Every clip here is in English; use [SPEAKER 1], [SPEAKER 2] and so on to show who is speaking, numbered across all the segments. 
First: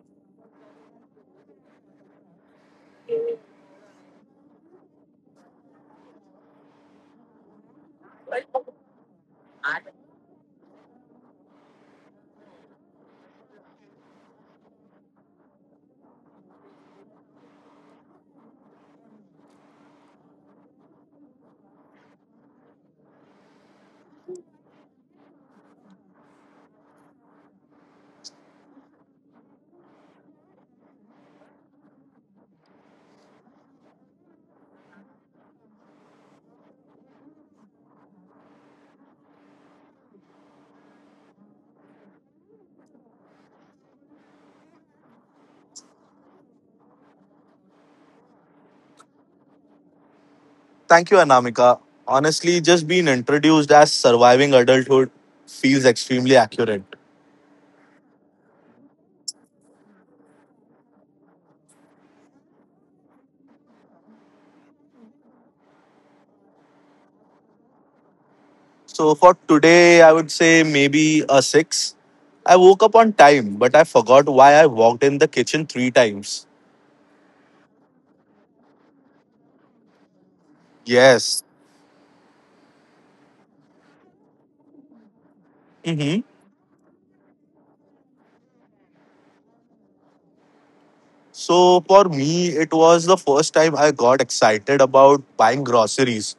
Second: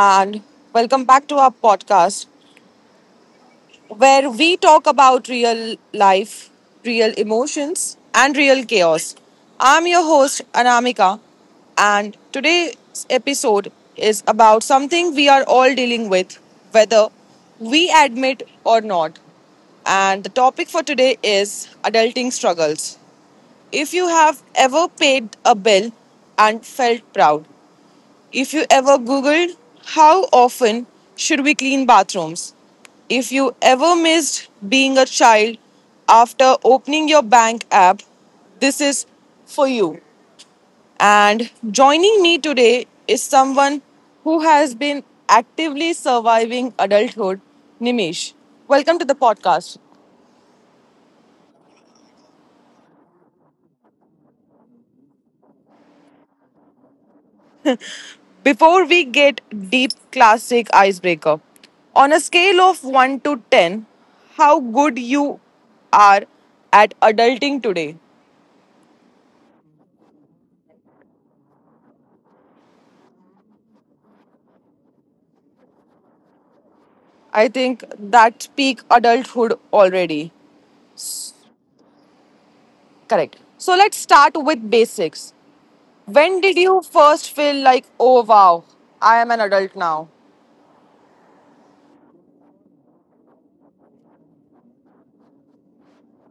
[SPEAKER 1] and welcome back to our podcast where we talk about real life, real emotions, and real chaos. I'm your host, Anamika, and today's episode is about something we are all dealing with, whether we admit or not. And the topic for today is adulting struggles. If you have ever paid a bill and felt proud, if you ever Googled how often should we clean bathrooms? If you ever missed being a child after opening your bank app, this is for you. And joining me today is someone who has been actively surviving adulthood, Nimish. Welcome to the podcast.
[SPEAKER 2] Thank you, Anamika. Honestly, just being introduced as surviving adulthood feels extremely accurate.
[SPEAKER 1] Before we get deep, classic icebreaker. On a scale of 1 to 10, how good you are at adulting today?
[SPEAKER 2] So, for today, I would say maybe a six. I woke up on time, but I forgot why I walked in the kitchen three times.
[SPEAKER 1] I think that's peak adulthood already.
[SPEAKER 2] Yes.
[SPEAKER 1] Correct. So let's start with basics.
[SPEAKER 2] hmm
[SPEAKER 1] When did you first feel like, oh wow, I am an adult now?
[SPEAKER 2] So, for me, it was the first time I got excited about buying groceries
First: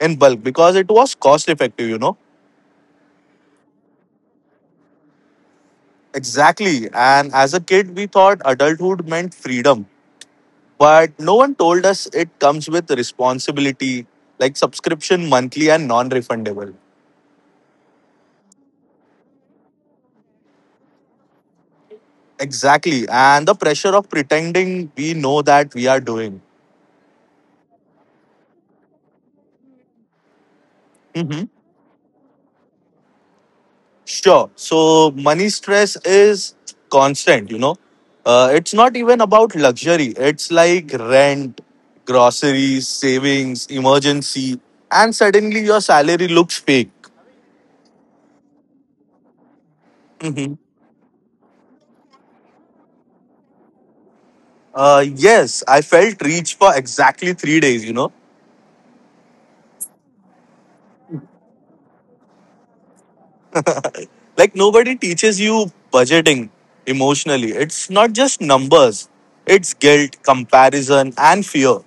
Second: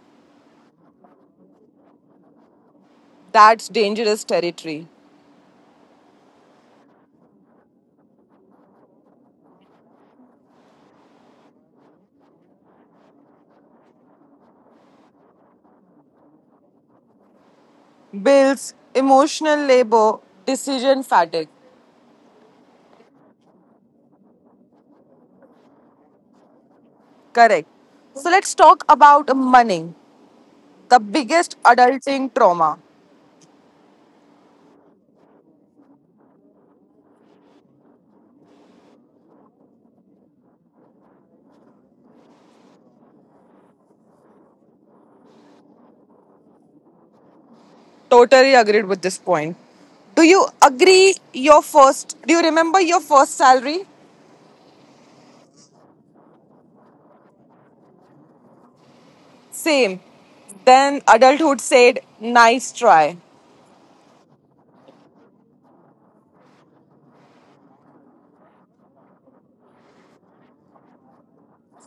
[SPEAKER 2] in bulk because it was cost effective, you know?
[SPEAKER 1] That's dangerous territory.
[SPEAKER 2] Exactly. And as a kid, we thought adulthood meant freedom. But no one told us it comes with responsibility, like subscription monthly and non refundable.
[SPEAKER 1] Bills, emotional labor, decision fatigue.
[SPEAKER 2] Exactly. And the pressure of pretending we know that we are doing.
[SPEAKER 1] Correct. So let's talk about money. The
[SPEAKER 2] Mhm.
[SPEAKER 1] biggest adulting trauma.
[SPEAKER 2] Sure. So money stress is constant. It's not even about luxury, it's like rent, groceries, savings, emergency, and suddenly your salary looks fake.
[SPEAKER 1] Totally agreed with this point. Do you
[SPEAKER 2] Mhm.
[SPEAKER 1] agree your first do you remember your first salary?
[SPEAKER 2] Yes, I felt rich for exactly three days.
[SPEAKER 1] Same. Then adulthood said, nice try.
[SPEAKER 2] Like nobody teaches you budgeting emotionally. It's not just numbers. It's guilt, comparison, and fear.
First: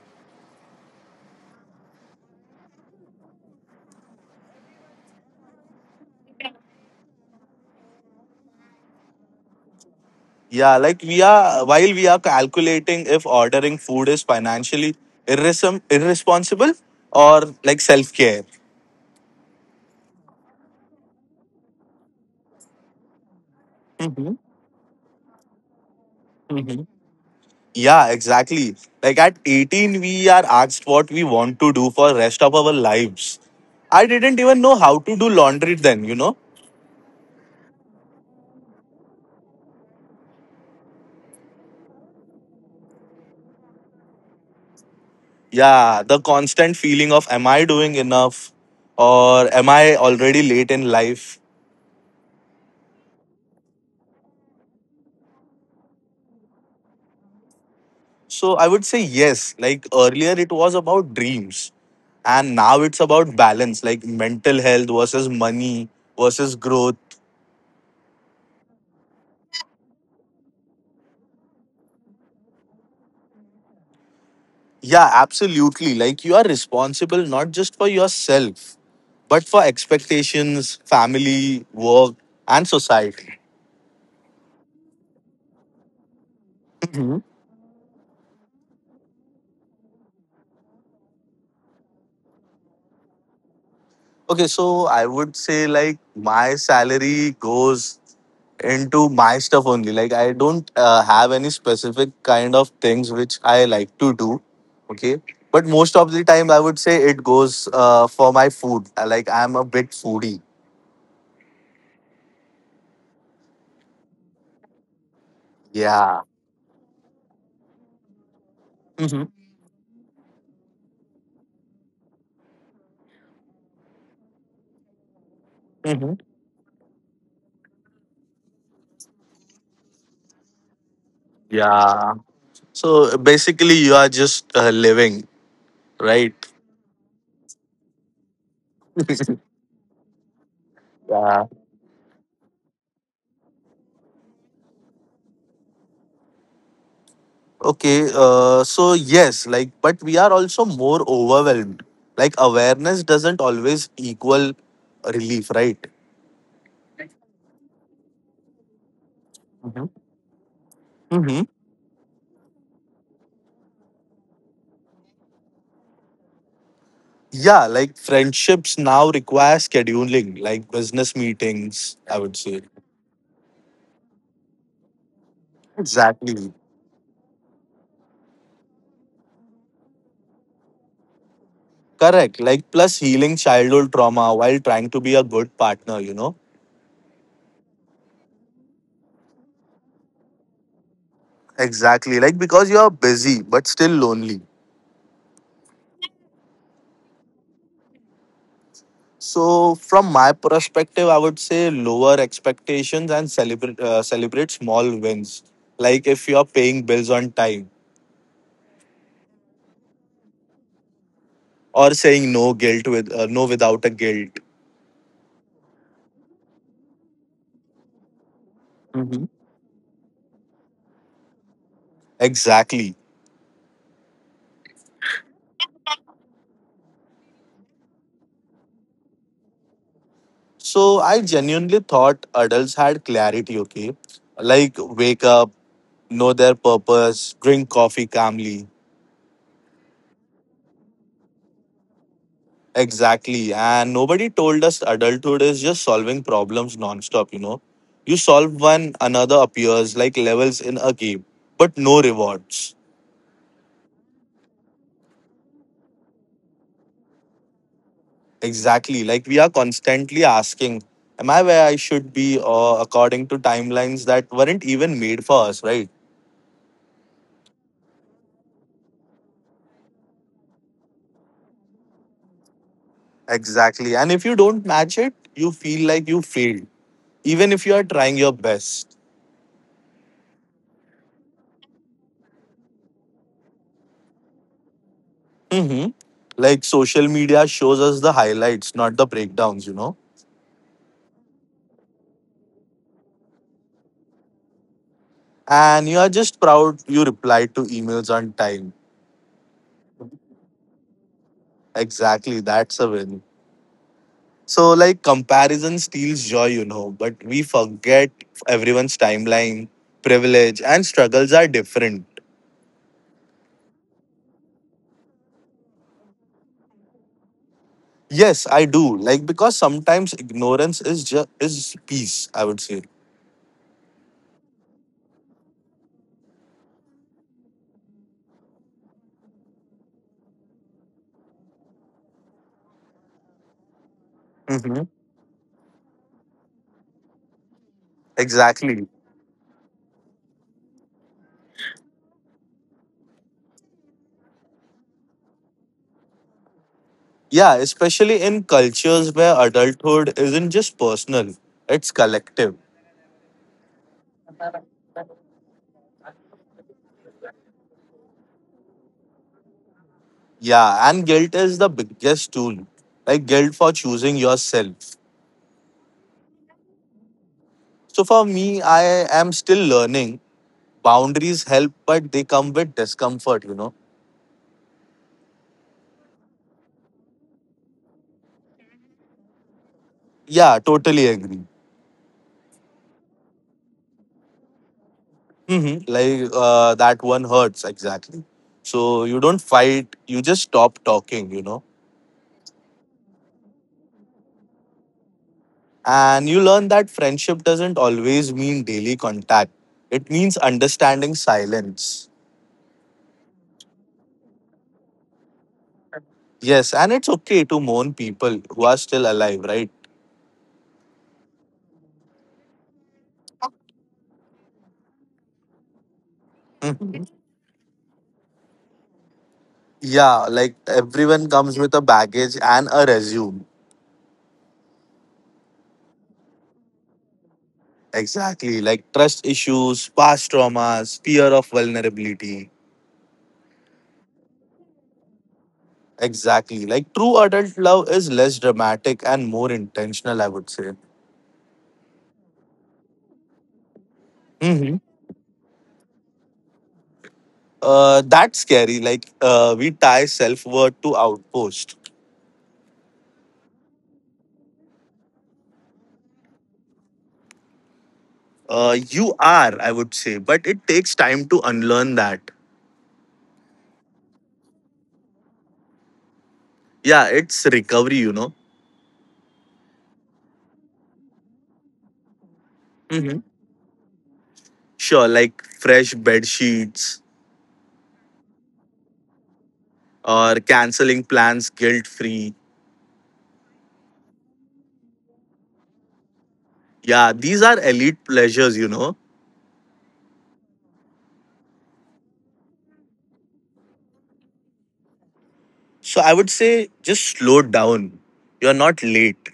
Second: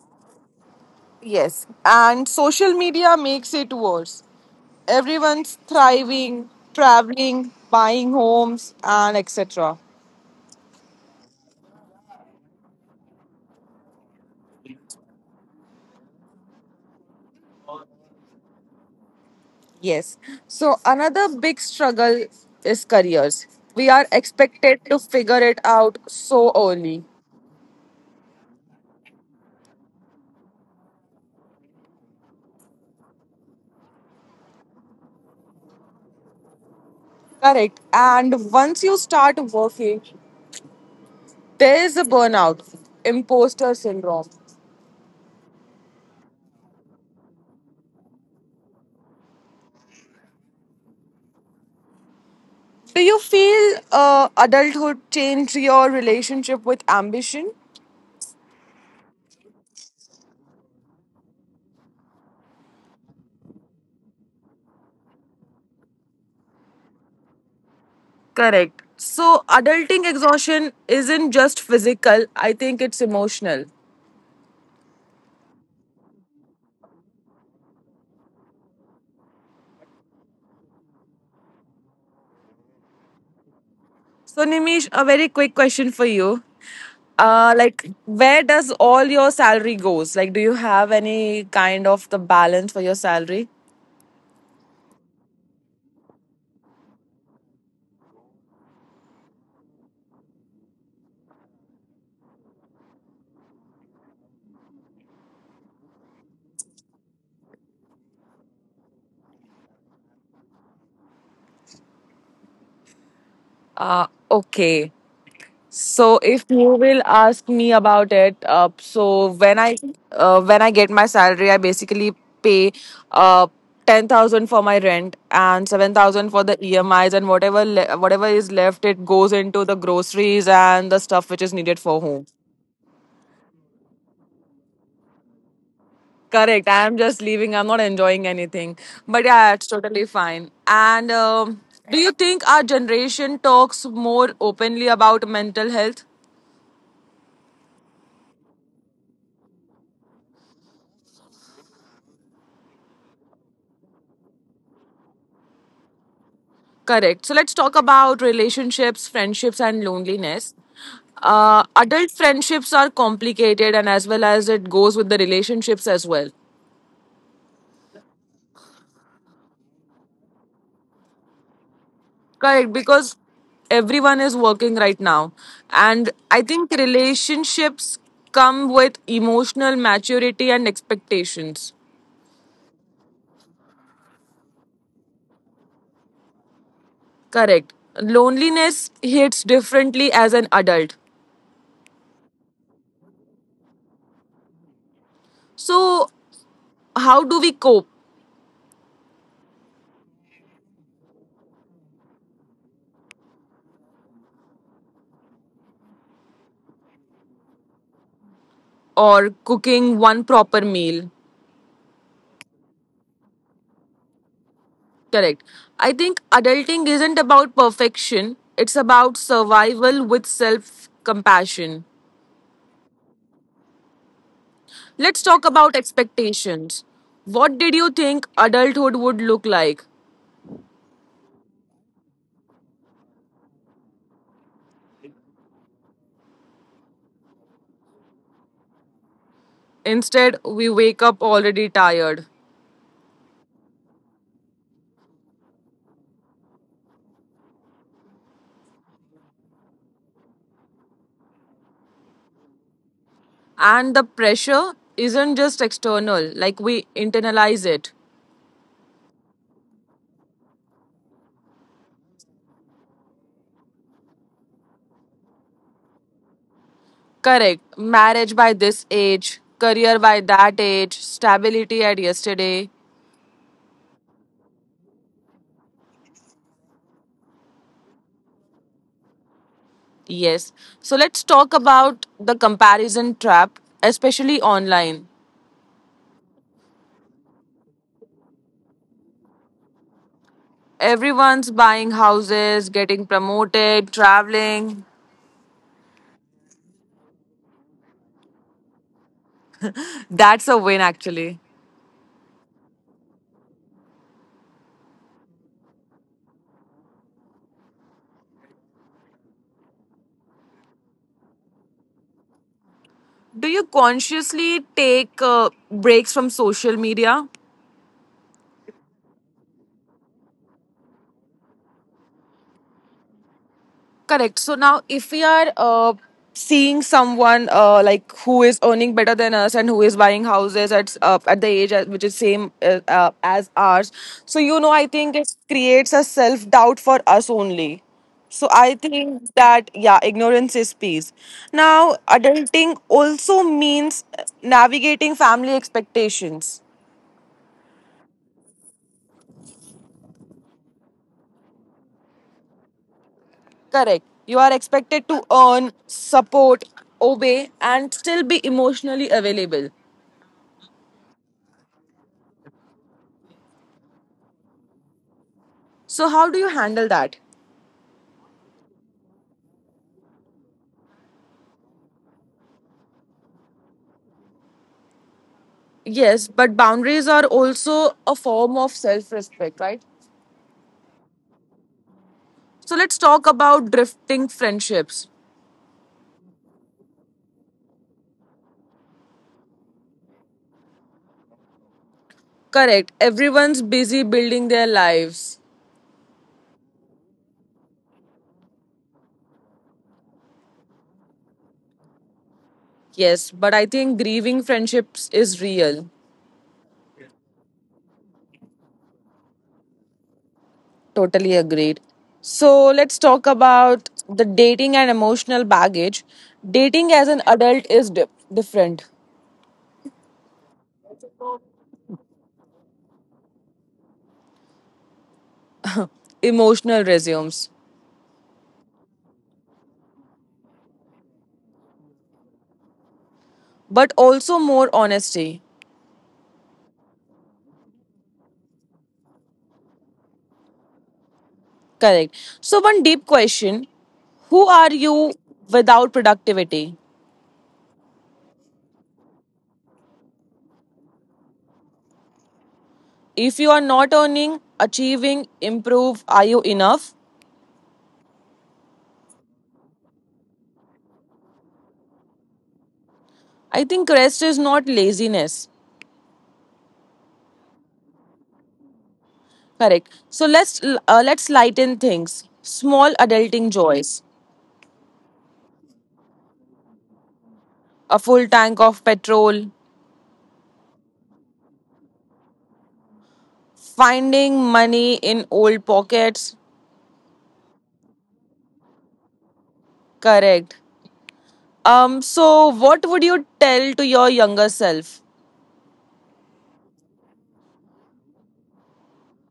[SPEAKER 1] Yes. And social media makes it worse. Everyone's thriving, traveling, buying homes, and etc.
[SPEAKER 2] Yeah, like we are while we are calculating if ordering food is financially irresponsible or like self care.
[SPEAKER 1] Yes. So, another big struggle is careers. We are
[SPEAKER 2] Mhm,
[SPEAKER 1] expected to figure it out so
[SPEAKER 2] mhm.
[SPEAKER 1] early.
[SPEAKER 2] Yeah, exactly. Like at 18, we are asked what we want to do for rest of our lives. I didn't even know how to do laundry then, you know?
[SPEAKER 1] Correct. And once you start working, there is a burnout, imposter syndrome.
[SPEAKER 2] Yeah, the constant feeling of am I doing enough, or am I already late in life?
[SPEAKER 1] Do you feel adulthood changed your relationship with ambition?
[SPEAKER 2] So I would say yes, like earlier it was about dreams, and now it's about balance, like mental health versus money versus growth.
[SPEAKER 1] Correct. So, adulting exhaustion isn't just physical, I think it's emotional.
[SPEAKER 2] Yeah, absolutely. Like you are responsible not just for yourself, but for expectations, family, work, and society.
[SPEAKER 1] So, Nimish, a very quick question for you. Like, where does all your salary goes? Like, do you have any kind of the balance for your salary?
[SPEAKER 2] Okay, so I would say like my salary goes into my stuff only. Like I don't have any specific kind of things which I like to do. Okay, but most of the time I would say it goes for my food. Like I'm a big foodie.
[SPEAKER 1] Okay. So
[SPEAKER 2] Yeah.
[SPEAKER 1] if you will ask me about it,
[SPEAKER 2] Hmm.
[SPEAKER 1] so when I get my salary, I basically pay uh, 10,000 for my rent and seven
[SPEAKER 2] Hmm.
[SPEAKER 1] thousand for the EMIs and whatever whatever is left, it goes into the groceries and the stuff which is needed for
[SPEAKER 2] Yeah.
[SPEAKER 1] home.
[SPEAKER 2] So basically, you are just living, right?
[SPEAKER 1] Correct. I'm just leaving. I'm not enjoying anything. But yeah, it's totally fine. And
[SPEAKER 2] Yeah.
[SPEAKER 1] do you think our generation talks more openly about mental health?
[SPEAKER 2] Okay, so yes, like, but we are also more overwhelmed. Like, awareness doesn't always equal relief, right?
[SPEAKER 1] Correct. So let's talk about relationships, friendships, and
[SPEAKER 2] Mhm.
[SPEAKER 1] loneliness.
[SPEAKER 2] Mhm.
[SPEAKER 1] Adult friendships are complicated, and as well as it goes with the relationships as well.
[SPEAKER 2] Yeah, like friendships now require scheduling, like business meetings, I would say.
[SPEAKER 1] Correct, because everyone is working right now, and I
[SPEAKER 2] Exactly.
[SPEAKER 1] think relationships come with emotional maturity and expectations.
[SPEAKER 2] Correct. Like, plus healing childhood trauma while trying to be a good partner, you know?
[SPEAKER 1] Correct. Loneliness hits differently as an adult.
[SPEAKER 2] Exactly. Like, because you're busy but still lonely.
[SPEAKER 1] So, how do we cope?
[SPEAKER 2] So, from my perspective, I would say lower expectations and celebrate small wins. Like if you are paying bills on time
[SPEAKER 1] Or cooking one proper meal,
[SPEAKER 2] or saying no guilt with no without a guilt.
[SPEAKER 1] correct. I think adulting isn't about perfection, it's about
[SPEAKER 2] hmm
[SPEAKER 1] survival with self compassion.
[SPEAKER 2] Exactly.
[SPEAKER 1] Let's talk about expectations. What did you think adulthood would look like?
[SPEAKER 2] So I genuinely thought adults had clarity. Okay, like wake up, know their purpose, drink coffee calmly.
[SPEAKER 1] Instead, we wake up already tired.
[SPEAKER 2] Exactly. And nobody told us adulthood is just solving problems nonstop, you know. You solve one, another appears like levels in a game, but no rewards.
[SPEAKER 1] And the pressure isn't just external, like we internalize it.
[SPEAKER 2] Exactly. Like we are constantly asking, am I where I should be? Or according to timelines that weren't even made for us, right?
[SPEAKER 1] Correct. Marriage by this age, career by that age, stability at yesterday.
[SPEAKER 2] Exactly. And if you don't match it, you feel like you failed, even if you are trying your best.
[SPEAKER 1] Yes. So let's talk about the comparison trap, especially online.
[SPEAKER 2] hmm Like social media shows us the highlights, not the breakdowns.
[SPEAKER 1] Everyone's buying houses, getting promoted, traveling.
[SPEAKER 2] And you are just proud you replied to emails on time.
[SPEAKER 1] That's a win, actually.
[SPEAKER 2] Exactly, that's a win. So, like, comparison steals joy, but we forget everyone's timeline, privilege, and struggles are different.
[SPEAKER 1] Do you consciously take breaks from social media?
[SPEAKER 2] Yes, I do. Like, because sometimes ignorance is just is peace, I would say.
[SPEAKER 1] Correct. So now, if we are seeing someone like who is earning better than us and who is buying houses at the age at which is same as ours, so you know,
[SPEAKER 2] hmm
[SPEAKER 1] I think it creates a self doubt for us only. So I
[SPEAKER 2] Exactly.
[SPEAKER 1] think that yeah, ignorance is peace. Now, adulting also means navigating family expectations.
[SPEAKER 2] Yeah, especially in cultures where adulthood isn't just personal, it's collective.
[SPEAKER 1] Correct. You are expected to earn, support, obey, and still be emotionally available.
[SPEAKER 2] Yeah, and guilt is the biggest tool. Like guilt for choosing yourself.
[SPEAKER 1] So, how do you handle that?
[SPEAKER 2] So for me, I am still learning. Boundaries help, but they come with discomfort.
[SPEAKER 1] Yes, but boundaries are also a form of self respect, right?
[SPEAKER 2] Yeah, totally agree.
[SPEAKER 1] So, let's talk about drifting friendships.
[SPEAKER 2] Like that one hurts exactly. So you don't fight, you just stop talking.
[SPEAKER 1] Correct. Everyone's busy building their lives.
[SPEAKER 2] And you learn that friendship doesn't always mean daily contact. It means understanding silence.
[SPEAKER 1] Yes, but I think grieving friendships is real.
[SPEAKER 2] Yes, and it's okay to mourn people who are still alive, right?
[SPEAKER 1] Totally agreed. So, let's talk about the dating and emotional baggage. Dating
[SPEAKER 2] Mhm.
[SPEAKER 1] as an adult is different,
[SPEAKER 2] Yeah, like everyone comes with a baggage and a resume.
[SPEAKER 1] emotional resumes,
[SPEAKER 2] Exactly, like trust issues, past traumas, fear of vulnerability.
[SPEAKER 1] but also more honesty.
[SPEAKER 2] Exactly, like true adult love is less dramatic and more intentional, I would say.
[SPEAKER 1] Correct. So, one deep question. Who are
[SPEAKER 2] hmm
[SPEAKER 1] you without productivity?
[SPEAKER 2] That's scary. Like we tie self worth to outpost.
[SPEAKER 1] If you are not earning, achieving, improve, are you enough?
[SPEAKER 2] You are, I would say, but it takes time to unlearn that.
[SPEAKER 1] I think rest is not laziness.
[SPEAKER 2] Yeah, it's recovery.
[SPEAKER 1] Correct. So let's lighten things. Small
[SPEAKER 2] hmm
[SPEAKER 1] adulting joys.
[SPEAKER 2] Sure, like fresh bed sheets
[SPEAKER 1] A full tank of petrol,
[SPEAKER 2] or canceling plans guilt free.
[SPEAKER 1] finding money in old pockets.
[SPEAKER 2] Yeah, these are elite pleasures.
[SPEAKER 1] Correct. Um, so what would you tell to your younger self?
[SPEAKER 2] So I would say just slow down. You're not late.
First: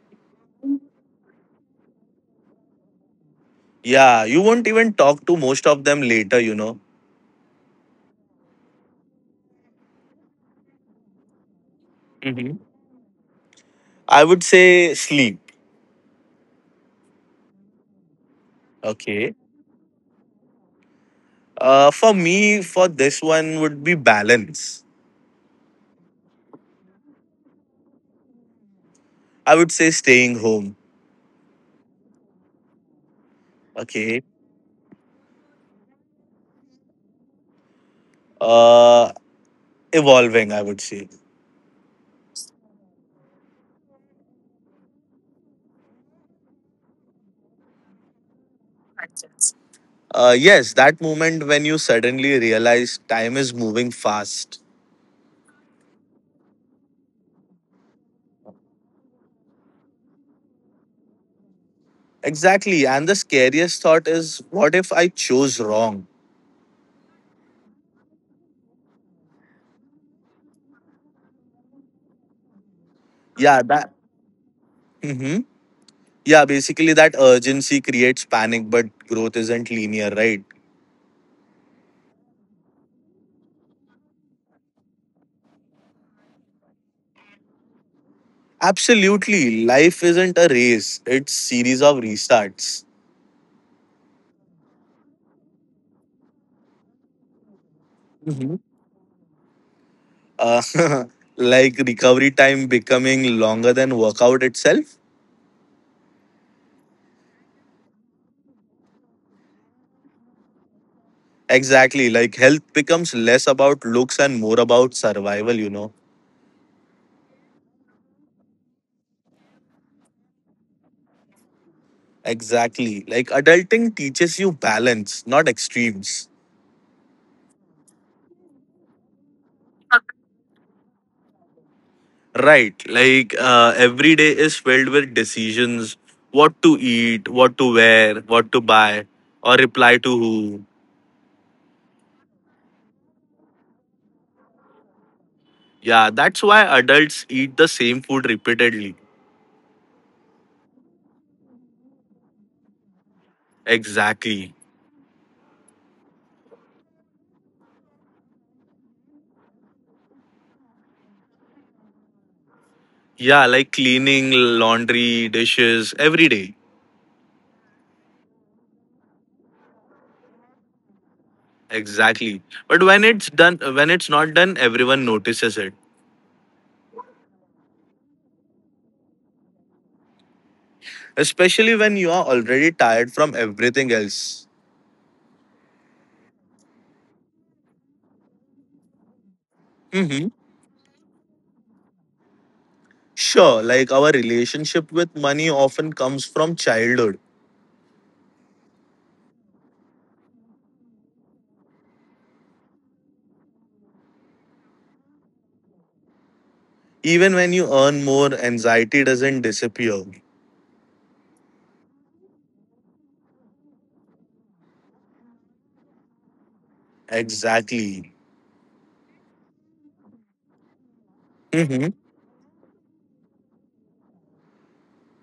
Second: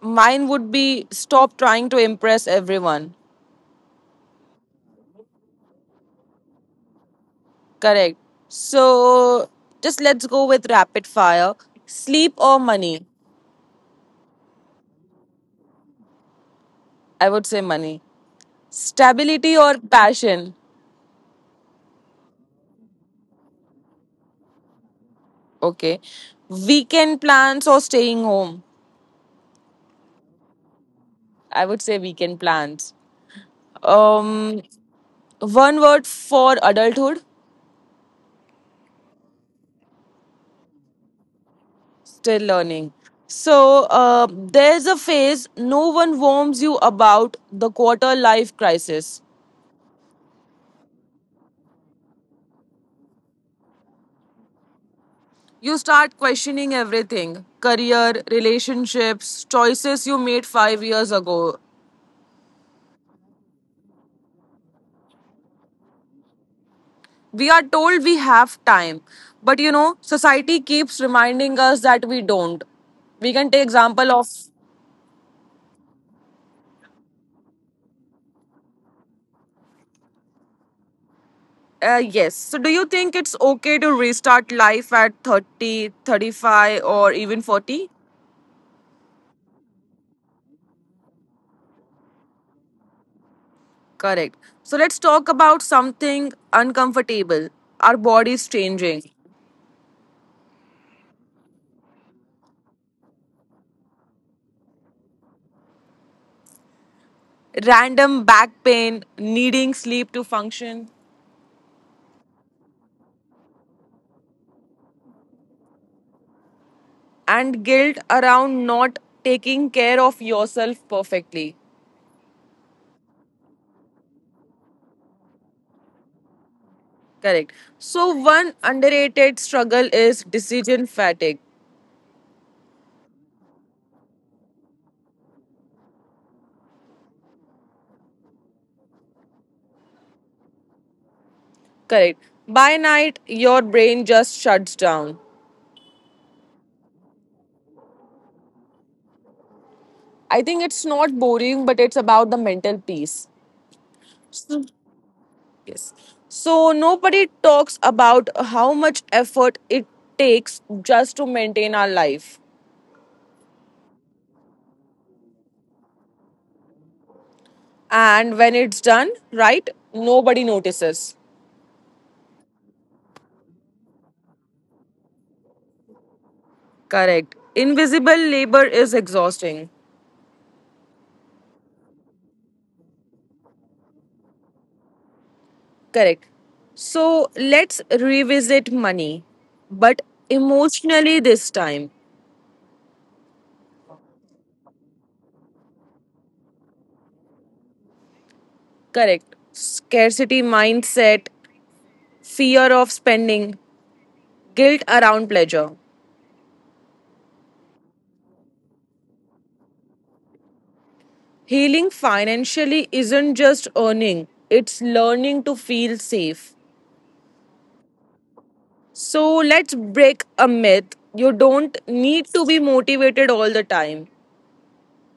[SPEAKER 1] Mine would be stop trying to impress everyone.
[SPEAKER 2] Yeah, you won't even talk to most of them later.
[SPEAKER 1] Correct. So just let's go with rapid fire. Sleep
[SPEAKER 2] hmm
[SPEAKER 1] or money?
[SPEAKER 2] I would say sleep.
[SPEAKER 1] I would say money.
[SPEAKER 2] Okay.
[SPEAKER 1] Stability or passion?
[SPEAKER 2] For me, for this one would be balance.
[SPEAKER 1] Okay. Weekend plans or staying home?
[SPEAKER 2] I would say staying home.
[SPEAKER 1] I would say weekend plans.
[SPEAKER 2] Okay.
[SPEAKER 1] Um, one word for adulthood?
[SPEAKER 2] Uh, Evolving, I would say.
[SPEAKER 1] Still learning. So there's a phase no one warns you about the quarter life crisis.
[SPEAKER 2] Yes, that moment when you suddenly realize time is moving fast.
[SPEAKER 1] You start questioning everything career, relationships, choices you made 5 years ago.
[SPEAKER 2] Exactly. And the scariest thought is, what if I chose wrong?
[SPEAKER 1] We are told we have time, but you know, society keeps reminding us that we don't. We can
[SPEAKER 2] Yeah,
[SPEAKER 1] take
[SPEAKER 2] that.
[SPEAKER 1] example of
[SPEAKER 2] Mhm. Yeah, basically that urgency creates panic, but growth isn't linear, right?
[SPEAKER 1] yes. So do you think it's okay to restart life at 30, 35, or even 40?
[SPEAKER 2] Absolutely, life isn't a race, it's series of restarts.
[SPEAKER 1] Correct. So let's talk about something uncomfortable. Our bodies
[SPEAKER 2] Mhm.
[SPEAKER 1] changing.
[SPEAKER 2] uh, like recovery time becoming longer than workout itself.
[SPEAKER 1] Random back pain, needing sleep to function.
[SPEAKER 2] Exactly, like health becomes less about looks and more about survival.
[SPEAKER 1] And guilt around not taking care of yourself perfectly.
[SPEAKER 2] Exactly, like adulting teaches you balance, not extremes.
[SPEAKER 1] Correct. So, one underrated struggle is decision fatigue.
[SPEAKER 2] Right. Like every day is filled with decisions, what to eat, what to wear, what to buy, or reply to who.
[SPEAKER 1] Correct. By night, your brain just shuts down.
[SPEAKER 2] Yeah, that's why adults eat the same food repeatedly.
[SPEAKER 1] I think it's not boring, but it's about the mental peace.
[SPEAKER 2] Exactly.
[SPEAKER 1] So— yes. So, nobody talks about how much effort it takes just to maintain our life.
[SPEAKER 2] Yeah, like cleaning, laundry, dishes every day.
[SPEAKER 1] And when it's done, right, nobody notices.
[SPEAKER 2] Exactly. But when it's not done, everyone notices it.
[SPEAKER 1] Correct. Invisible labor is exhausting.
[SPEAKER 2] Especially when you are already tired from everything else.
[SPEAKER 1] Correct. So let's revisit money, but
[SPEAKER 2] hmm
[SPEAKER 1] emotionally this time.
[SPEAKER 2] Sure, like our relationship with money often comes from childhood.
[SPEAKER 1] Correct. Scarcity mindset, fear of spending, guilt around pleasure.
[SPEAKER 2] Even when you earn more, anxiety doesn't disappear.
[SPEAKER 1] Healing financially isn't just earning, it's learning to feel safe.
[SPEAKER 2] Exactly.
[SPEAKER 1] So let's break a myth. You don't
[SPEAKER 2] hmm
[SPEAKER 1] need to be motivated all the time.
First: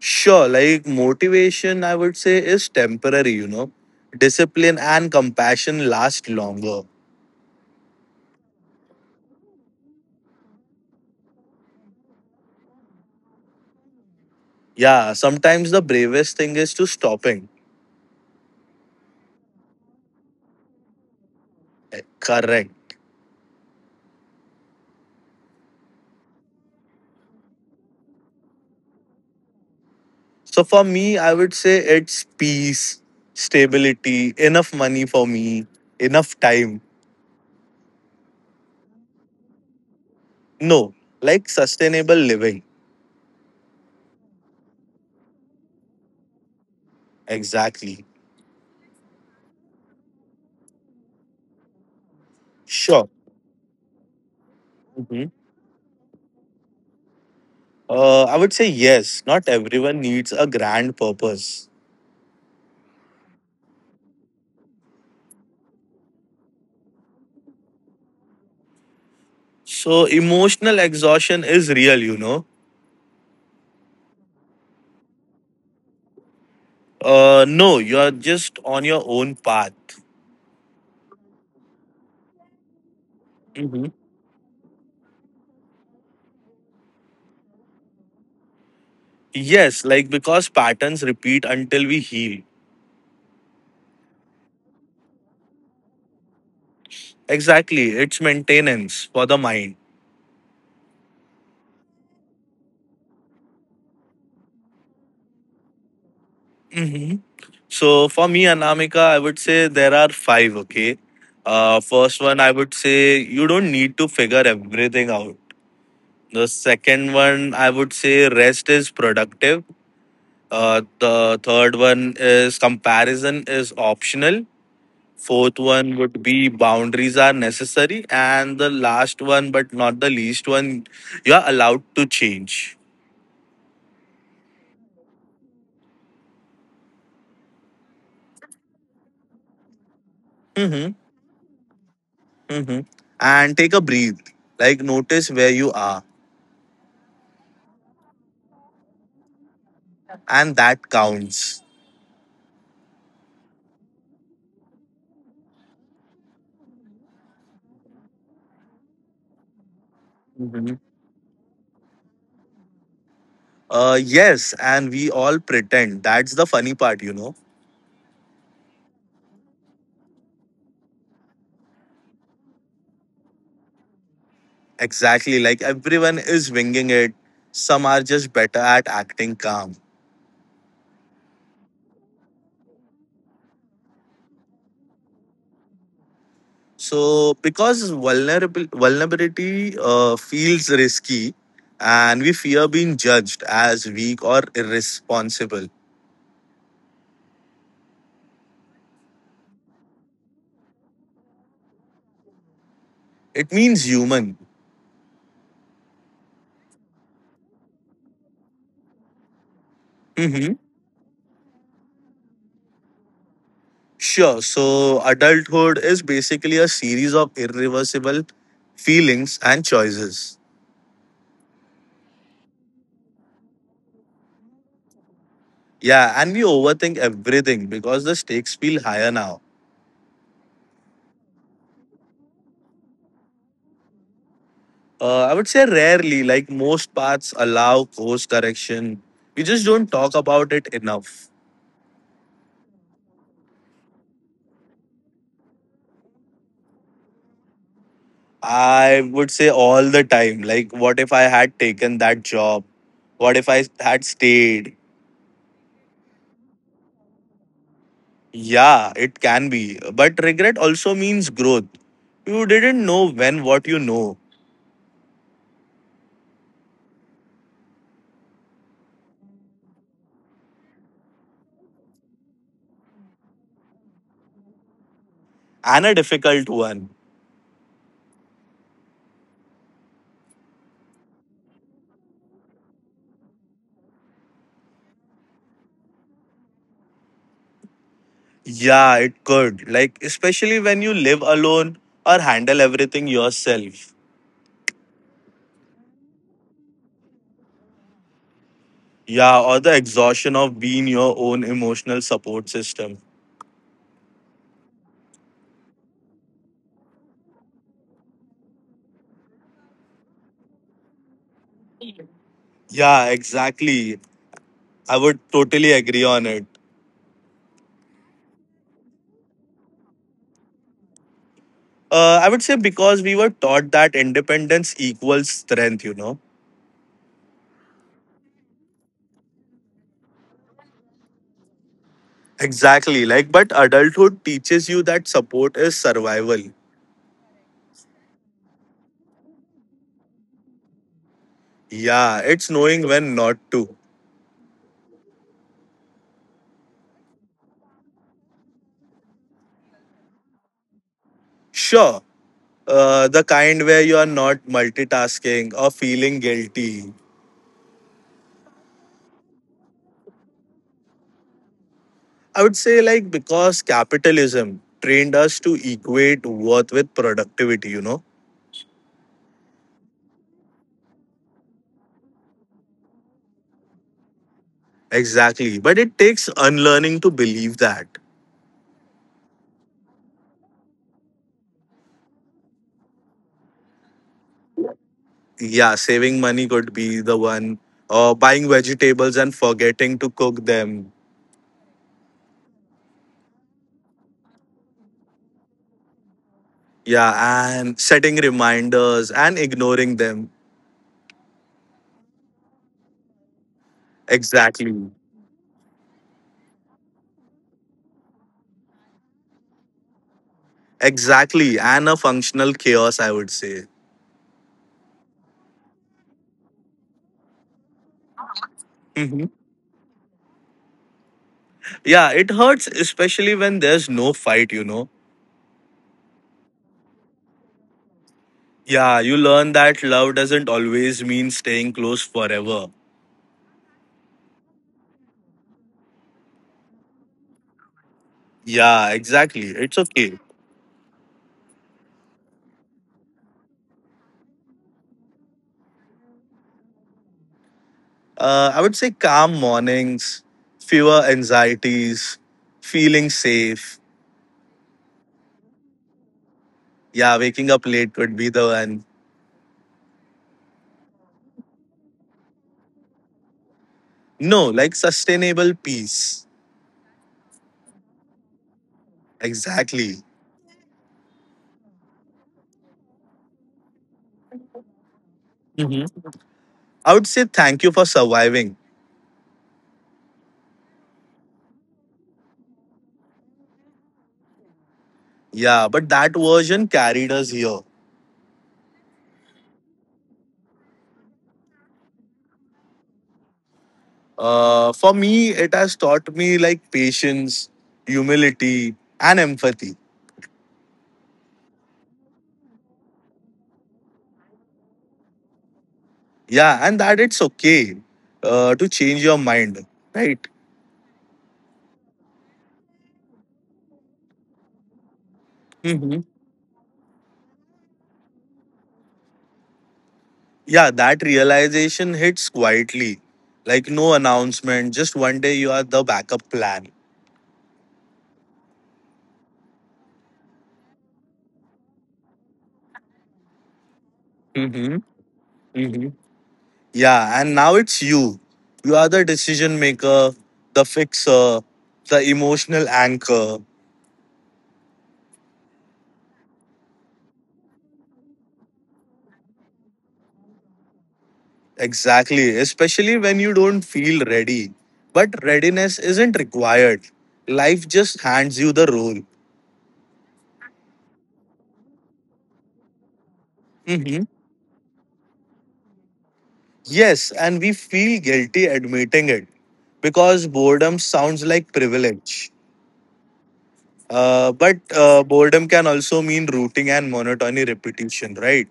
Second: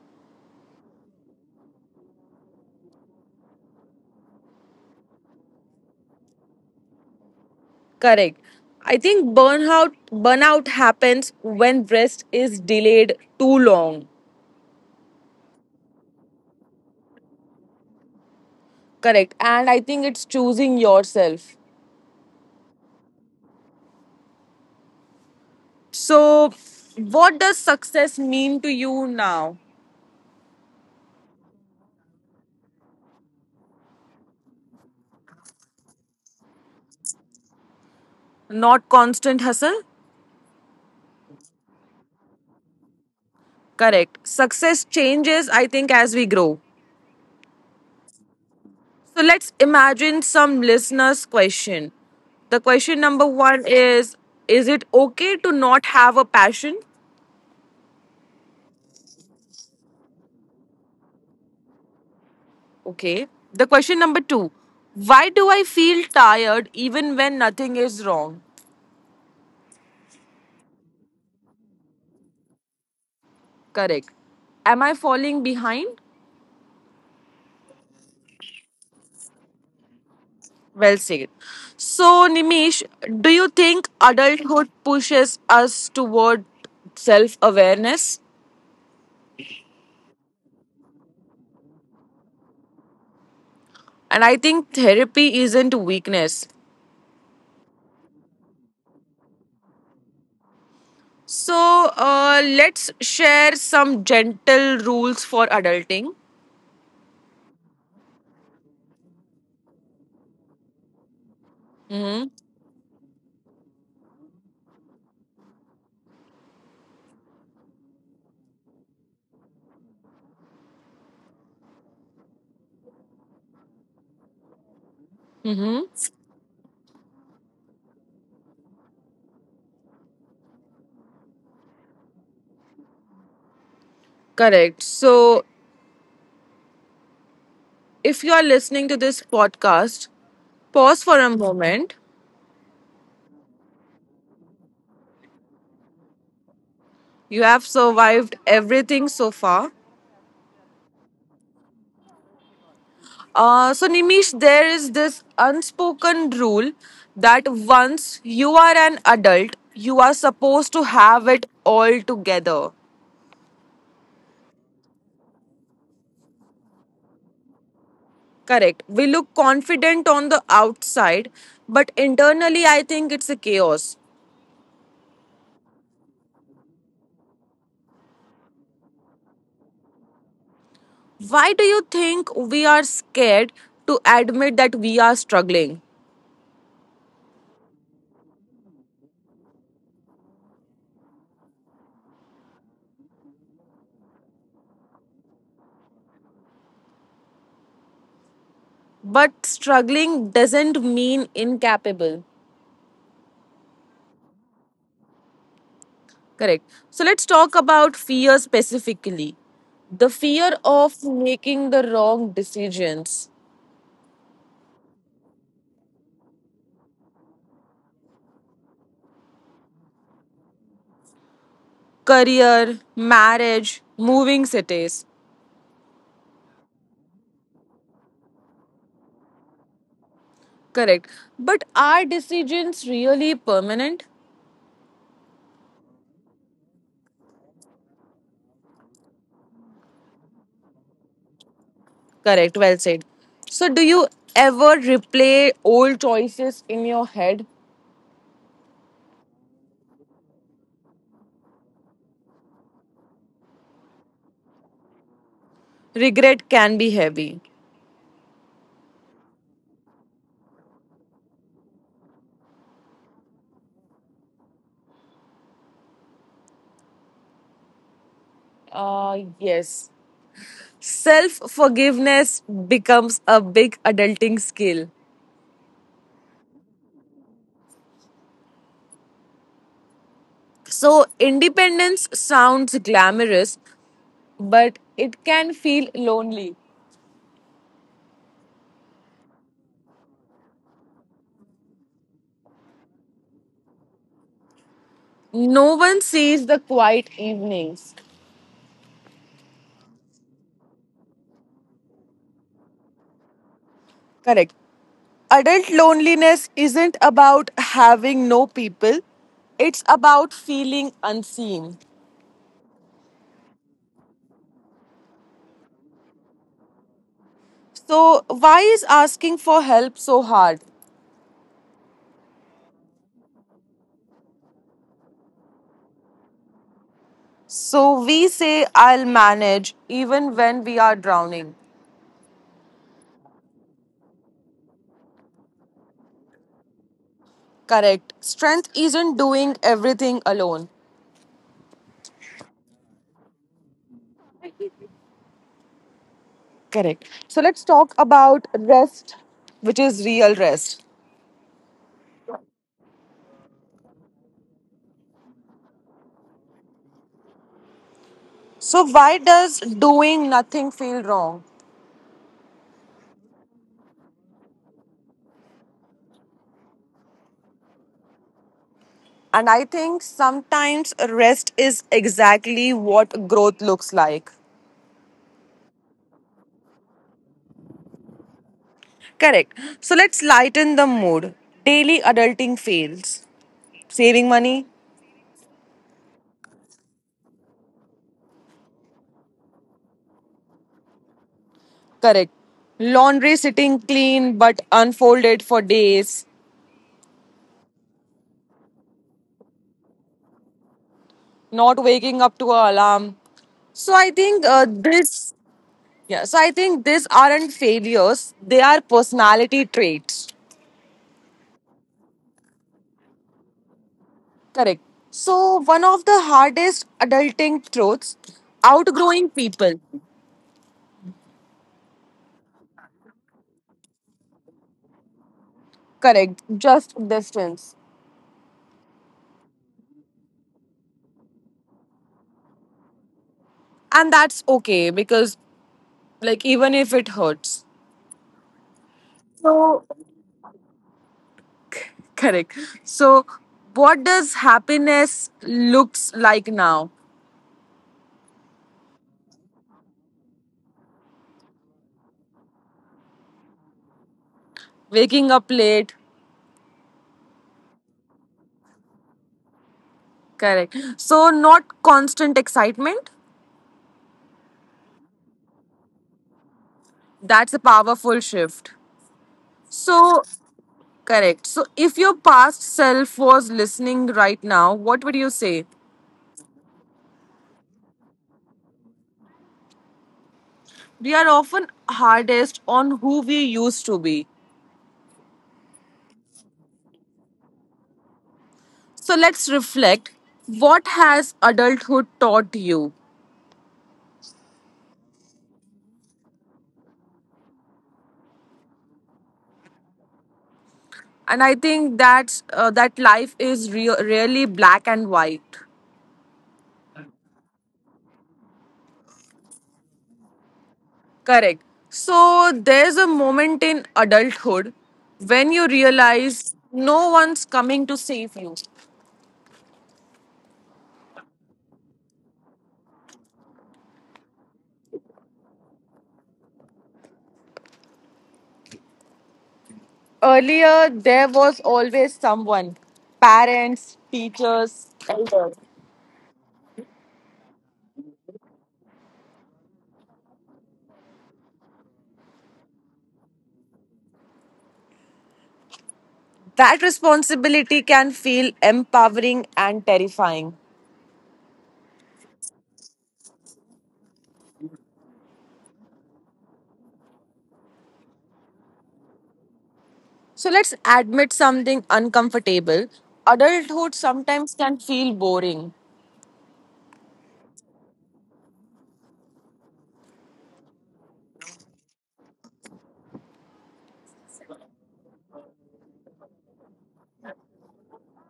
[SPEAKER 2] Sure, like motivation, I would say, is temporary. Discipline and compassion last longer.
[SPEAKER 1] Correct. I think burnout happens when rest is delayed too long.
[SPEAKER 2] Yeah, sometimes the bravest thing is to stopping.
[SPEAKER 1] Correct. And I think it's choosing yourself.
[SPEAKER 2] Correct.
[SPEAKER 1] So what does success mean to you now?
[SPEAKER 2] So for me, I would say it's peace, stability, enough money for me, enough time.
[SPEAKER 1] Not constant hustle?
[SPEAKER 2] No, like sustainable living.
[SPEAKER 1] Correct. Success changes I think as we grow.
[SPEAKER 2] Exactly.
[SPEAKER 1] So let's imagine some listeners question. The question
[SPEAKER 2] Sure.
[SPEAKER 1] number 1 is it okay to not have a passion?
[SPEAKER 2] I would say yes. Not everyone needs a grand purpose.
[SPEAKER 1] Okay. The question number two. Why do I feel tired even when nothing is wrong?
[SPEAKER 2] So emotional exhaustion is real.
[SPEAKER 1] Correct. Am I falling behind?
[SPEAKER 2] No, you're just on your own path.
[SPEAKER 1] Well said. So, Nimish, do you think
[SPEAKER 2] Mhm.
[SPEAKER 1] adulthood pushes us toward self awareness?
[SPEAKER 2] Yes, like because patterns repeat until we heal.
[SPEAKER 1] And I think therapy isn't weakness.
[SPEAKER 2] Exactly, it's maintenance for the mind.
[SPEAKER 1] So, let's share some gentle rules for adulting.
[SPEAKER 2] Mhm. So for me, Anamika, I would say there are five. Okay. First
[SPEAKER 1] Mm-hmm.
[SPEAKER 2] one, I would say you don't need to figure everything out. The second one, I would say rest is productive. The third one is comparison is optional. Fourth
[SPEAKER 1] Mm-hmm.
[SPEAKER 2] one would be boundaries are necessary. And the last one, but not the least one, you're allowed to change.
[SPEAKER 1] Correct. So, if you are listening to this podcast,
[SPEAKER 2] Mm-hmm,
[SPEAKER 1] pause for a moment.
[SPEAKER 2] mm-hmm. And take a breathe. Like notice where you are.
[SPEAKER 1] You have survived everything so far.
[SPEAKER 2] And that counts.
[SPEAKER 1] So, Nimish, there is this unspoken rule that once you are an adult, you are
[SPEAKER 2] Mhm.
[SPEAKER 1] supposed to have it all together.
[SPEAKER 2] Yes, and we all pretend. That's the funny part.
[SPEAKER 1] Correct. We look confident on the outside, but internally, I think it's a chaos.
[SPEAKER 2] Exactly. Like everyone is winging it. Some are just better at acting calm.
[SPEAKER 1] Why do you think we are scared to admit that we are struggling?
[SPEAKER 2] So because vulnerable vulnerability feels risky, and we fear being judged as weak or irresponsible,
[SPEAKER 1] But struggling doesn't mean incapable.
[SPEAKER 2] it means human.
[SPEAKER 1] Correct. So let's talk about fear specifically. The
[SPEAKER 2] hmm
[SPEAKER 1] fear of making the wrong decisions,
[SPEAKER 2] Sure. So adulthood is basically a series of irreversible feelings and choices.
[SPEAKER 1] career, marriage, moving cities.
[SPEAKER 2] Yeah, and we overthink everything because the stakes feel higher now.
[SPEAKER 1] Correct. But are decisions really permanent?
[SPEAKER 2] I would say rarely, like most paths allow course correction. We just don't talk about it enough.
[SPEAKER 1] Correct. Well said. So do you ever replay old choices in your head?
[SPEAKER 2] I would say all the time. Like, what if I had taken that job? What if I had stayed?
[SPEAKER 1] Regret can be heavy.
[SPEAKER 2] Yeah, it can be. But regret also means growth. You didn't know when what you know,
[SPEAKER 1] Yes. Self forgiveness becomes a big adulting skill.
[SPEAKER 2] and a difficult one.
[SPEAKER 1] So, independence sounds glamorous, but it can feel lonely.
[SPEAKER 2] Yeah, it could. Like, especially when you live alone or handle everything yourself.
[SPEAKER 1] No one sees the quiet evenings.
[SPEAKER 2] Yeah, or the exhaustion of being your own emotional support system.
[SPEAKER 1] Correct. Adult loneliness isn't about having no people, it's about feeling unseen.
[SPEAKER 2] Yeah, exactly. I would totally agree on it.
[SPEAKER 1] So, why is asking for help so hard?
[SPEAKER 2] I would say because we were taught that independence equals strength.
[SPEAKER 1] So, we say, I'll manage even when we are drowning.
[SPEAKER 2] Exactly. Like, but adulthood teaches you that support is survival.
[SPEAKER 1] Correct. Strength isn't doing everything alone.
[SPEAKER 2] Yeah, it's knowing when not to.
[SPEAKER 1] Correct. So let's talk about rest, which is real rest.
[SPEAKER 2] Sure, the kind where you are not multitasking or feeling guilty.
[SPEAKER 1] So, why does doing nothing feel wrong?
[SPEAKER 2] I would say, like, because capitalism trained us to equate worth with productivity.
[SPEAKER 1] And I think sometimes rest is exactly what growth looks like.
[SPEAKER 2] Exactly. But it takes unlearning to believe that.
[SPEAKER 1] Correct. So, let's lighten the mood. Daily adulting fails. Saving money?
[SPEAKER 2] Yeah, saving money could be the one, or buying vegetables and forgetting to cook them.
[SPEAKER 1] Correct. Laundry sitting clean but unfolded for days.
[SPEAKER 2] Yeah, and setting reminders and ignoring them.
[SPEAKER 1] Not waking up to an alarm. So I think
[SPEAKER 2] Exactly.
[SPEAKER 1] this. Yeah, so I think these aren't failures, they are personality traits.
[SPEAKER 2] Exactly, and a functional chaos, I would say.
[SPEAKER 1] Correct. So, one of the hardest adulting truths
[SPEAKER 2] Mhm.
[SPEAKER 1] outgrowing people.
[SPEAKER 2] Yeah, it hurts, especially when there's no fight.
[SPEAKER 1] Correct. Just distance.
[SPEAKER 2] Yeah, you learn that love doesn't always mean staying close forever.
[SPEAKER 1] And that's okay because, like, even if it hurts.
[SPEAKER 2] Yeah, exactly, it's okay.
[SPEAKER 1] Correct. So, what does happiness looks like now?
[SPEAKER 2] I would say calm mornings, fewer anxieties, feeling safe.
[SPEAKER 1] Waking up late.
[SPEAKER 2] Yeah, waking up late would be the one.
[SPEAKER 1] Correct. So, not constant excitement.
[SPEAKER 2] No, like sustainable peace.
[SPEAKER 1] That's a powerful shift.
[SPEAKER 2] Exactly.
[SPEAKER 1] So, correct. So, if your past self was listening right now, what would you say?
[SPEAKER 2] hmm I would say thank you for surviving.
[SPEAKER 1] We are often hardest on who we used to be.
[SPEAKER 2] Yeah, but that version carried us here.
[SPEAKER 1] So, let's reflect what has adulthood taught you?
[SPEAKER 2] For me it has taught me, like, patience, humility, and empathy.
[SPEAKER 1] And I think that's, that life is really black and white.
[SPEAKER 2] Yeah, and that it's okay to change your mind, right.
[SPEAKER 1] Correct. So, there's a moment in adulthood when you
[SPEAKER 2] hmm
[SPEAKER 1] realize no one's coming to save you.
[SPEAKER 2] yeah, that realization hits quietly, like no announcement, just one day you are the backup plan.
[SPEAKER 1] Earlier, there was always someone parents,
[SPEAKER 2] Hmm.
[SPEAKER 1] teachers.
[SPEAKER 2] Yeah, and now it's you. You are the decision maker, the fixer, the emotional anchor.
[SPEAKER 1] That responsibility can feel empowering and terrifying.
[SPEAKER 2] Exactly, especially when you don't feel ready. But readiness isn't required, life just hands you the role.
[SPEAKER 1] So let's admit something uncomfortable.
[SPEAKER 2] Mhm.
[SPEAKER 1] Adulthood sometimes can feel boring.
[SPEAKER 2] Yes, and we feel guilty admitting it because boredom sounds like privilege. But boredom can also mean routine and monotony repetition, right?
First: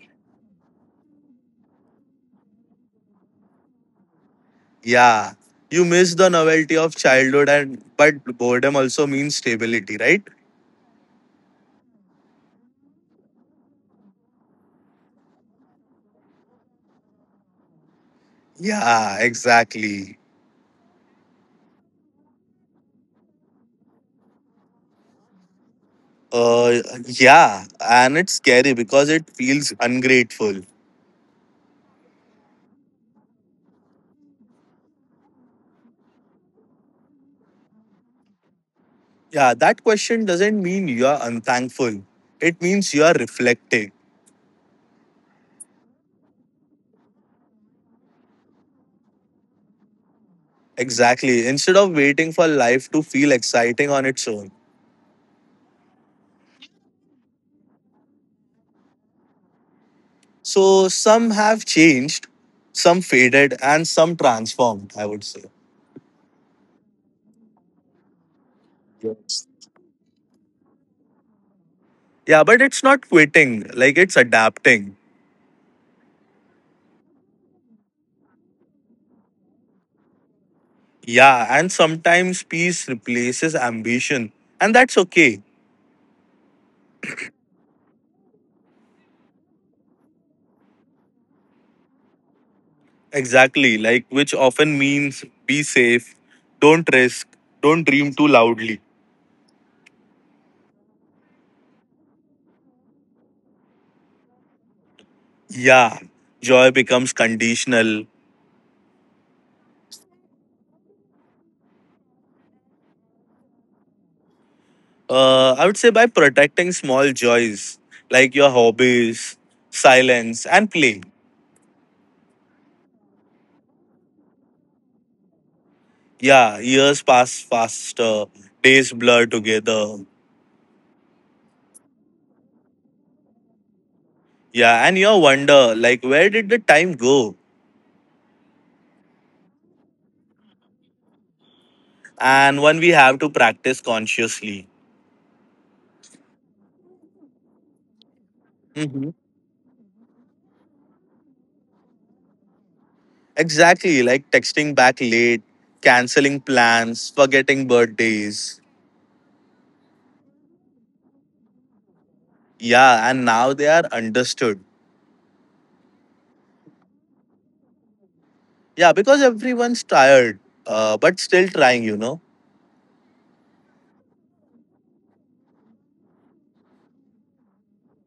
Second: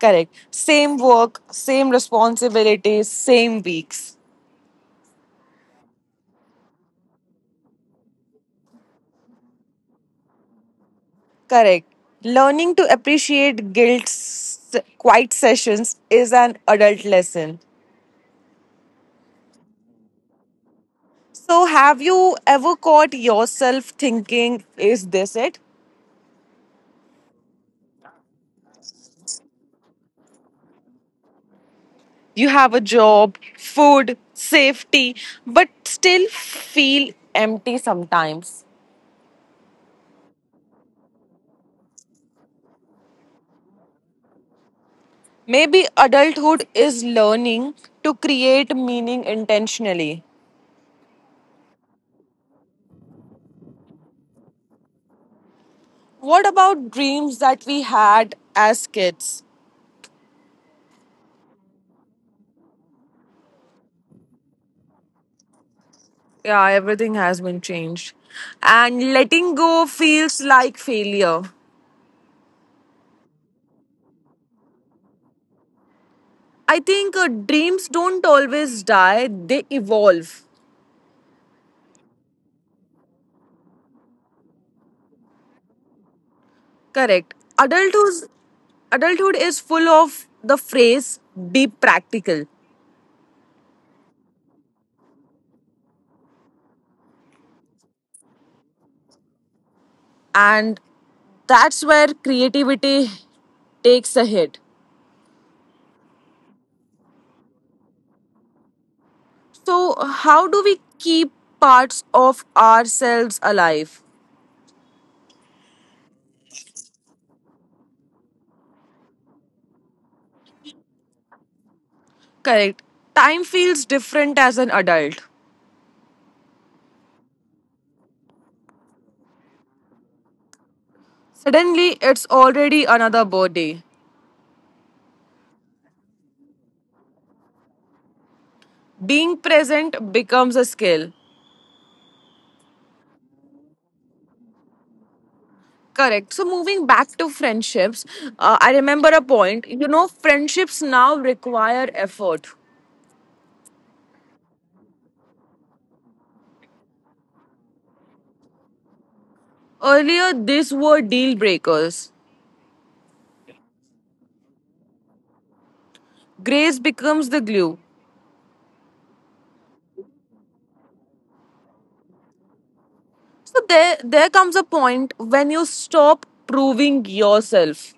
[SPEAKER 1] Correct. Same work, same responsibilities, same weeks.
[SPEAKER 2] Yeah, you miss the novelty of childhood, and but boredom also means stability, right?
[SPEAKER 1] Correct. Learning to appreciate quiet sessions is an adult lesson.
[SPEAKER 2] Yeah, exactly.
[SPEAKER 1] So, have you ever caught yourself thinking, is this it?
[SPEAKER 2] Uh, yeah, and it's scary because it feels ungrateful.
[SPEAKER 1] You have a job, food, safety, but still feel empty sometimes.
[SPEAKER 2] Yeah, that question doesn't mean you are unthankful. It means you are reflecting.
[SPEAKER 1] Maybe adulthood is learning to create meaning intentionally.
[SPEAKER 2] Exactly. Instead of waiting for life to feel exciting on its own.
[SPEAKER 1] What about dreams that we had as kids?
[SPEAKER 2] So some have changed, some faded, and some transformed, I would say.
[SPEAKER 1] Yeah, everything has been changed. And letting go feels like failure.
[SPEAKER 2] Yeah, but it's not quitting. Like it's adapting.
[SPEAKER 1] I think dreams don't always die, they evolve.
[SPEAKER 2] Yeah, and sometimes peace replaces ambition, and that's okay.
[SPEAKER 1] Correct. Adulthood, adulthood is full of the phrase be practical,
[SPEAKER 2] Exactly, like which often means be safe, don't risk, don't dream too loudly.
[SPEAKER 1] and that's where creativity takes a hit.
[SPEAKER 2] Yeah, joy becomes conditional.
[SPEAKER 1] So, how do we keep parts of ourselves alive?
[SPEAKER 2] I would say by protecting small joys, like your hobbies, silence, and play.
[SPEAKER 1] Correct. Time feels different as an adult.
[SPEAKER 2] Yeah, years pass faster, days blur together.
[SPEAKER 1] Suddenly, it's already another birthday.
[SPEAKER 2] Yeah, and you wonder like where did the time go?
[SPEAKER 1] Being present becomes a skill.
[SPEAKER 2] And one we have to practice consciously.
[SPEAKER 1] Correct. So, moving back to friendships, I
[SPEAKER 2] hmm
[SPEAKER 1] remember a point. You know, friendships now require effort.
[SPEAKER 2] Exactly, like texting back late, canceling plans, forgetting birthdays.
[SPEAKER 1] Earlier, these were deal breakers.
[SPEAKER 2] Yeah, and now they are understood.
[SPEAKER 1] Grace becomes the glue.
[SPEAKER 2] Yeah, because everyone's tired, but still trying.
[SPEAKER 1] So there comes a point when you stop proving yourself.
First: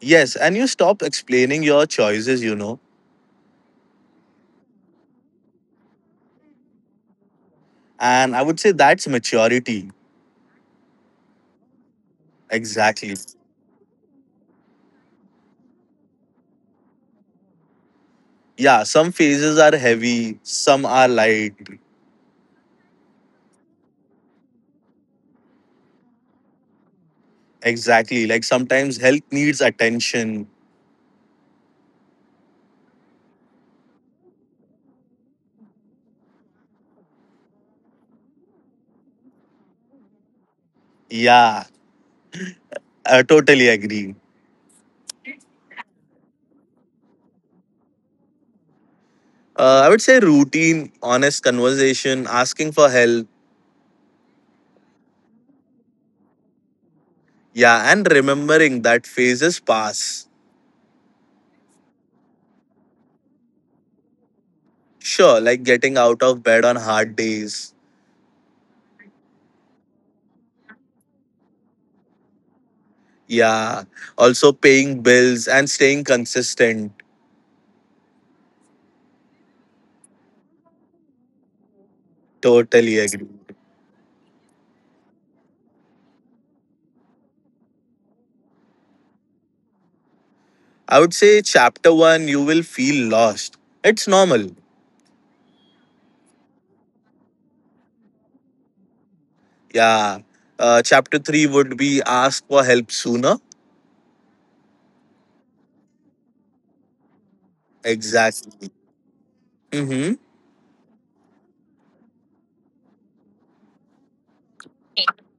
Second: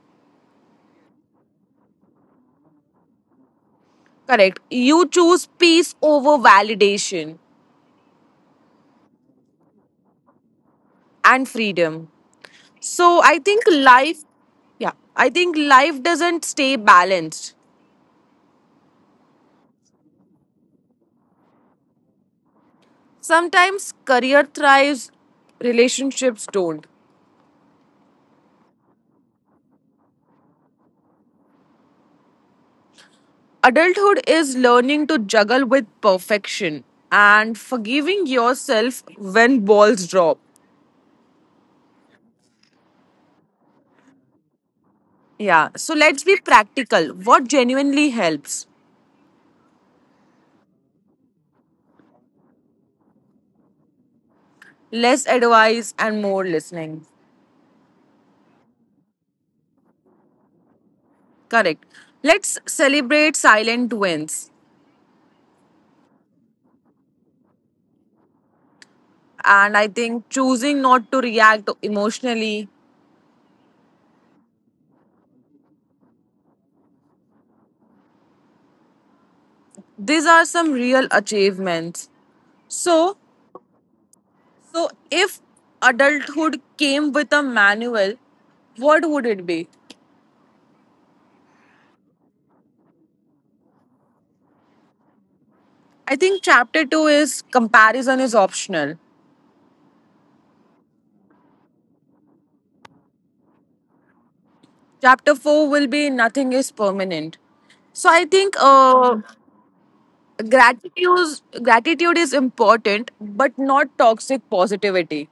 [SPEAKER 2] Yes, and you stop explaining your choices.
[SPEAKER 1] Correct. You choose peace over validation
[SPEAKER 2] And I would say that's maturity.
[SPEAKER 1] and freedom.
[SPEAKER 2] Exactly.
[SPEAKER 1] So I think I think life doesn't stay balanced.
[SPEAKER 2] Yeah, some phases are heavy, some are light.
[SPEAKER 1] Sometimes career thrives, relationships don't.
[SPEAKER 2] Exactly. Like sometimes health needs attention.
[SPEAKER 1] Adulthood is learning to juggle with perfection and forgiving yourself when balls drop.
[SPEAKER 2] Yeah, I totally agree.
[SPEAKER 1] Yeah, so let's be practical. What genuinely helps?
[SPEAKER 2] I would say routine, honest conversation, asking for help.
[SPEAKER 1] Less advice and more listening.
[SPEAKER 2] Yeah, and remembering that phases pass.
[SPEAKER 1] Correct. Let's celebrate silent wins.
[SPEAKER 2] Sure, like getting out of bed on hard days.
[SPEAKER 1] And I think choosing not to react emotionally,
[SPEAKER 2] Yeah, also paying bills and staying consistent.
[SPEAKER 1] these are some real achievements.
[SPEAKER 2] Totally
[SPEAKER 1] So,
[SPEAKER 2] agree.
[SPEAKER 1] if adulthood came with a manual, what would it be?
[SPEAKER 2] I would say chapter one, you will feel lost. It's normal.
[SPEAKER 1] I think chapter 2 is comparison is optional.
[SPEAKER 2] Yeah. Chapter three would be ask for help sooner.
[SPEAKER 1] Chapter 4 will be nothing is permanent. So I think
[SPEAKER 2] Exactly. Mm-hmm.
[SPEAKER 1] gratitude, gratitude is important, but not toxic positivity.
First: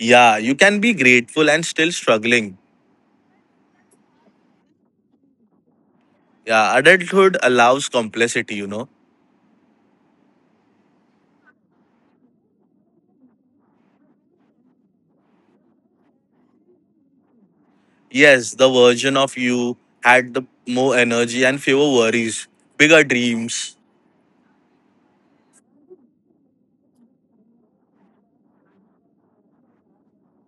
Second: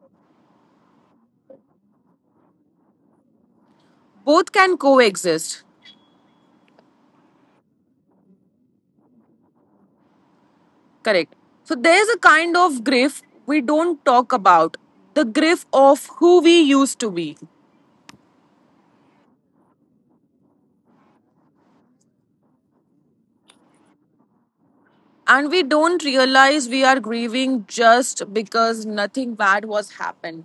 [SPEAKER 2] Yeah, you can be grateful and still struggling.
[SPEAKER 1] Both can coexist.
[SPEAKER 2] Yeah, adulthood allows complexity.
[SPEAKER 1] Correct. So there's a kind of grief we don't talk about the grief of who we used to be.
[SPEAKER 2] Yes, the version of you had the more energy and fewer worries, bigger dreams.
[SPEAKER 1] And we don't realize we are grieving just because nothing bad was happened.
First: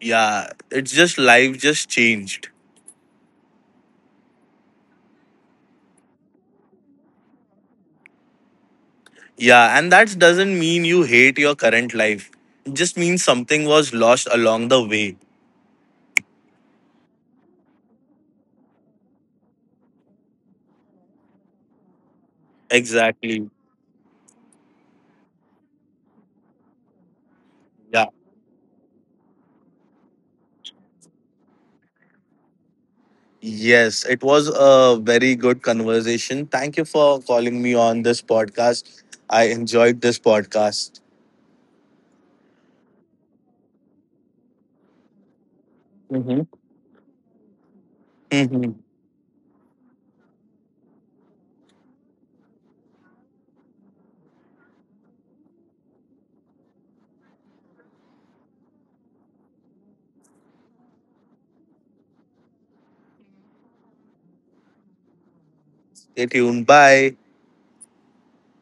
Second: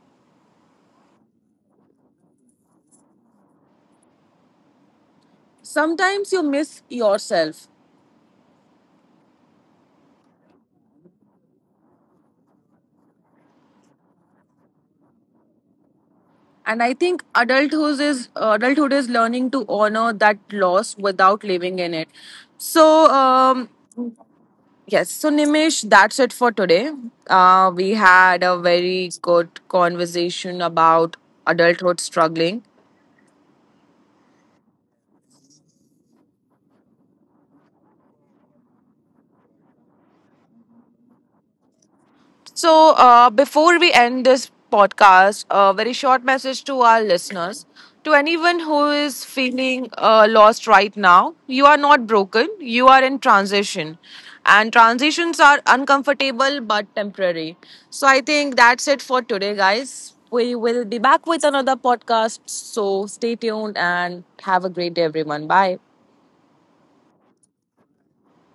[SPEAKER 2] Yeah, it's just life just changed.
[SPEAKER 1] Sometimes you miss yourself.
[SPEAKER 2] Yeah, and that doesn't mean you hate your current life. It just means something was lost along the way.
[SPEAKER 1] And I think adulthood is learning to honor that loss without living in it. So
[SPEAKER 2] Exactly.
[SPEAKER 1] yes, so Nimish, that's it for today. We
[SPEAKER 2] Yeah.
[SPEAKER 1] had a very good conversation about adulthood struggling.
[SPEAKER 2] Yes, it was a very good conversation. Thank you for calling me on this podcast. I enjoyed this podcast.
[SPEAKER 1] So, before we end this podcast, a very short
[SPEAKER 2] Mm-hmm.
[SPEAKER 1] message to our listeners. To anyone
[SPEAKER 2] Mm-hmm.
[SPEAKER 1] who is feeling lost right now, you are not broken, you are in transition. And transitions are uncomfortable but temporary. So, I think that's it for today, guys. We will be back with another podcast. So, stay tuned and have a great day, everyone. Bye.
[SPEAKER 2] Stay tuned. Bye.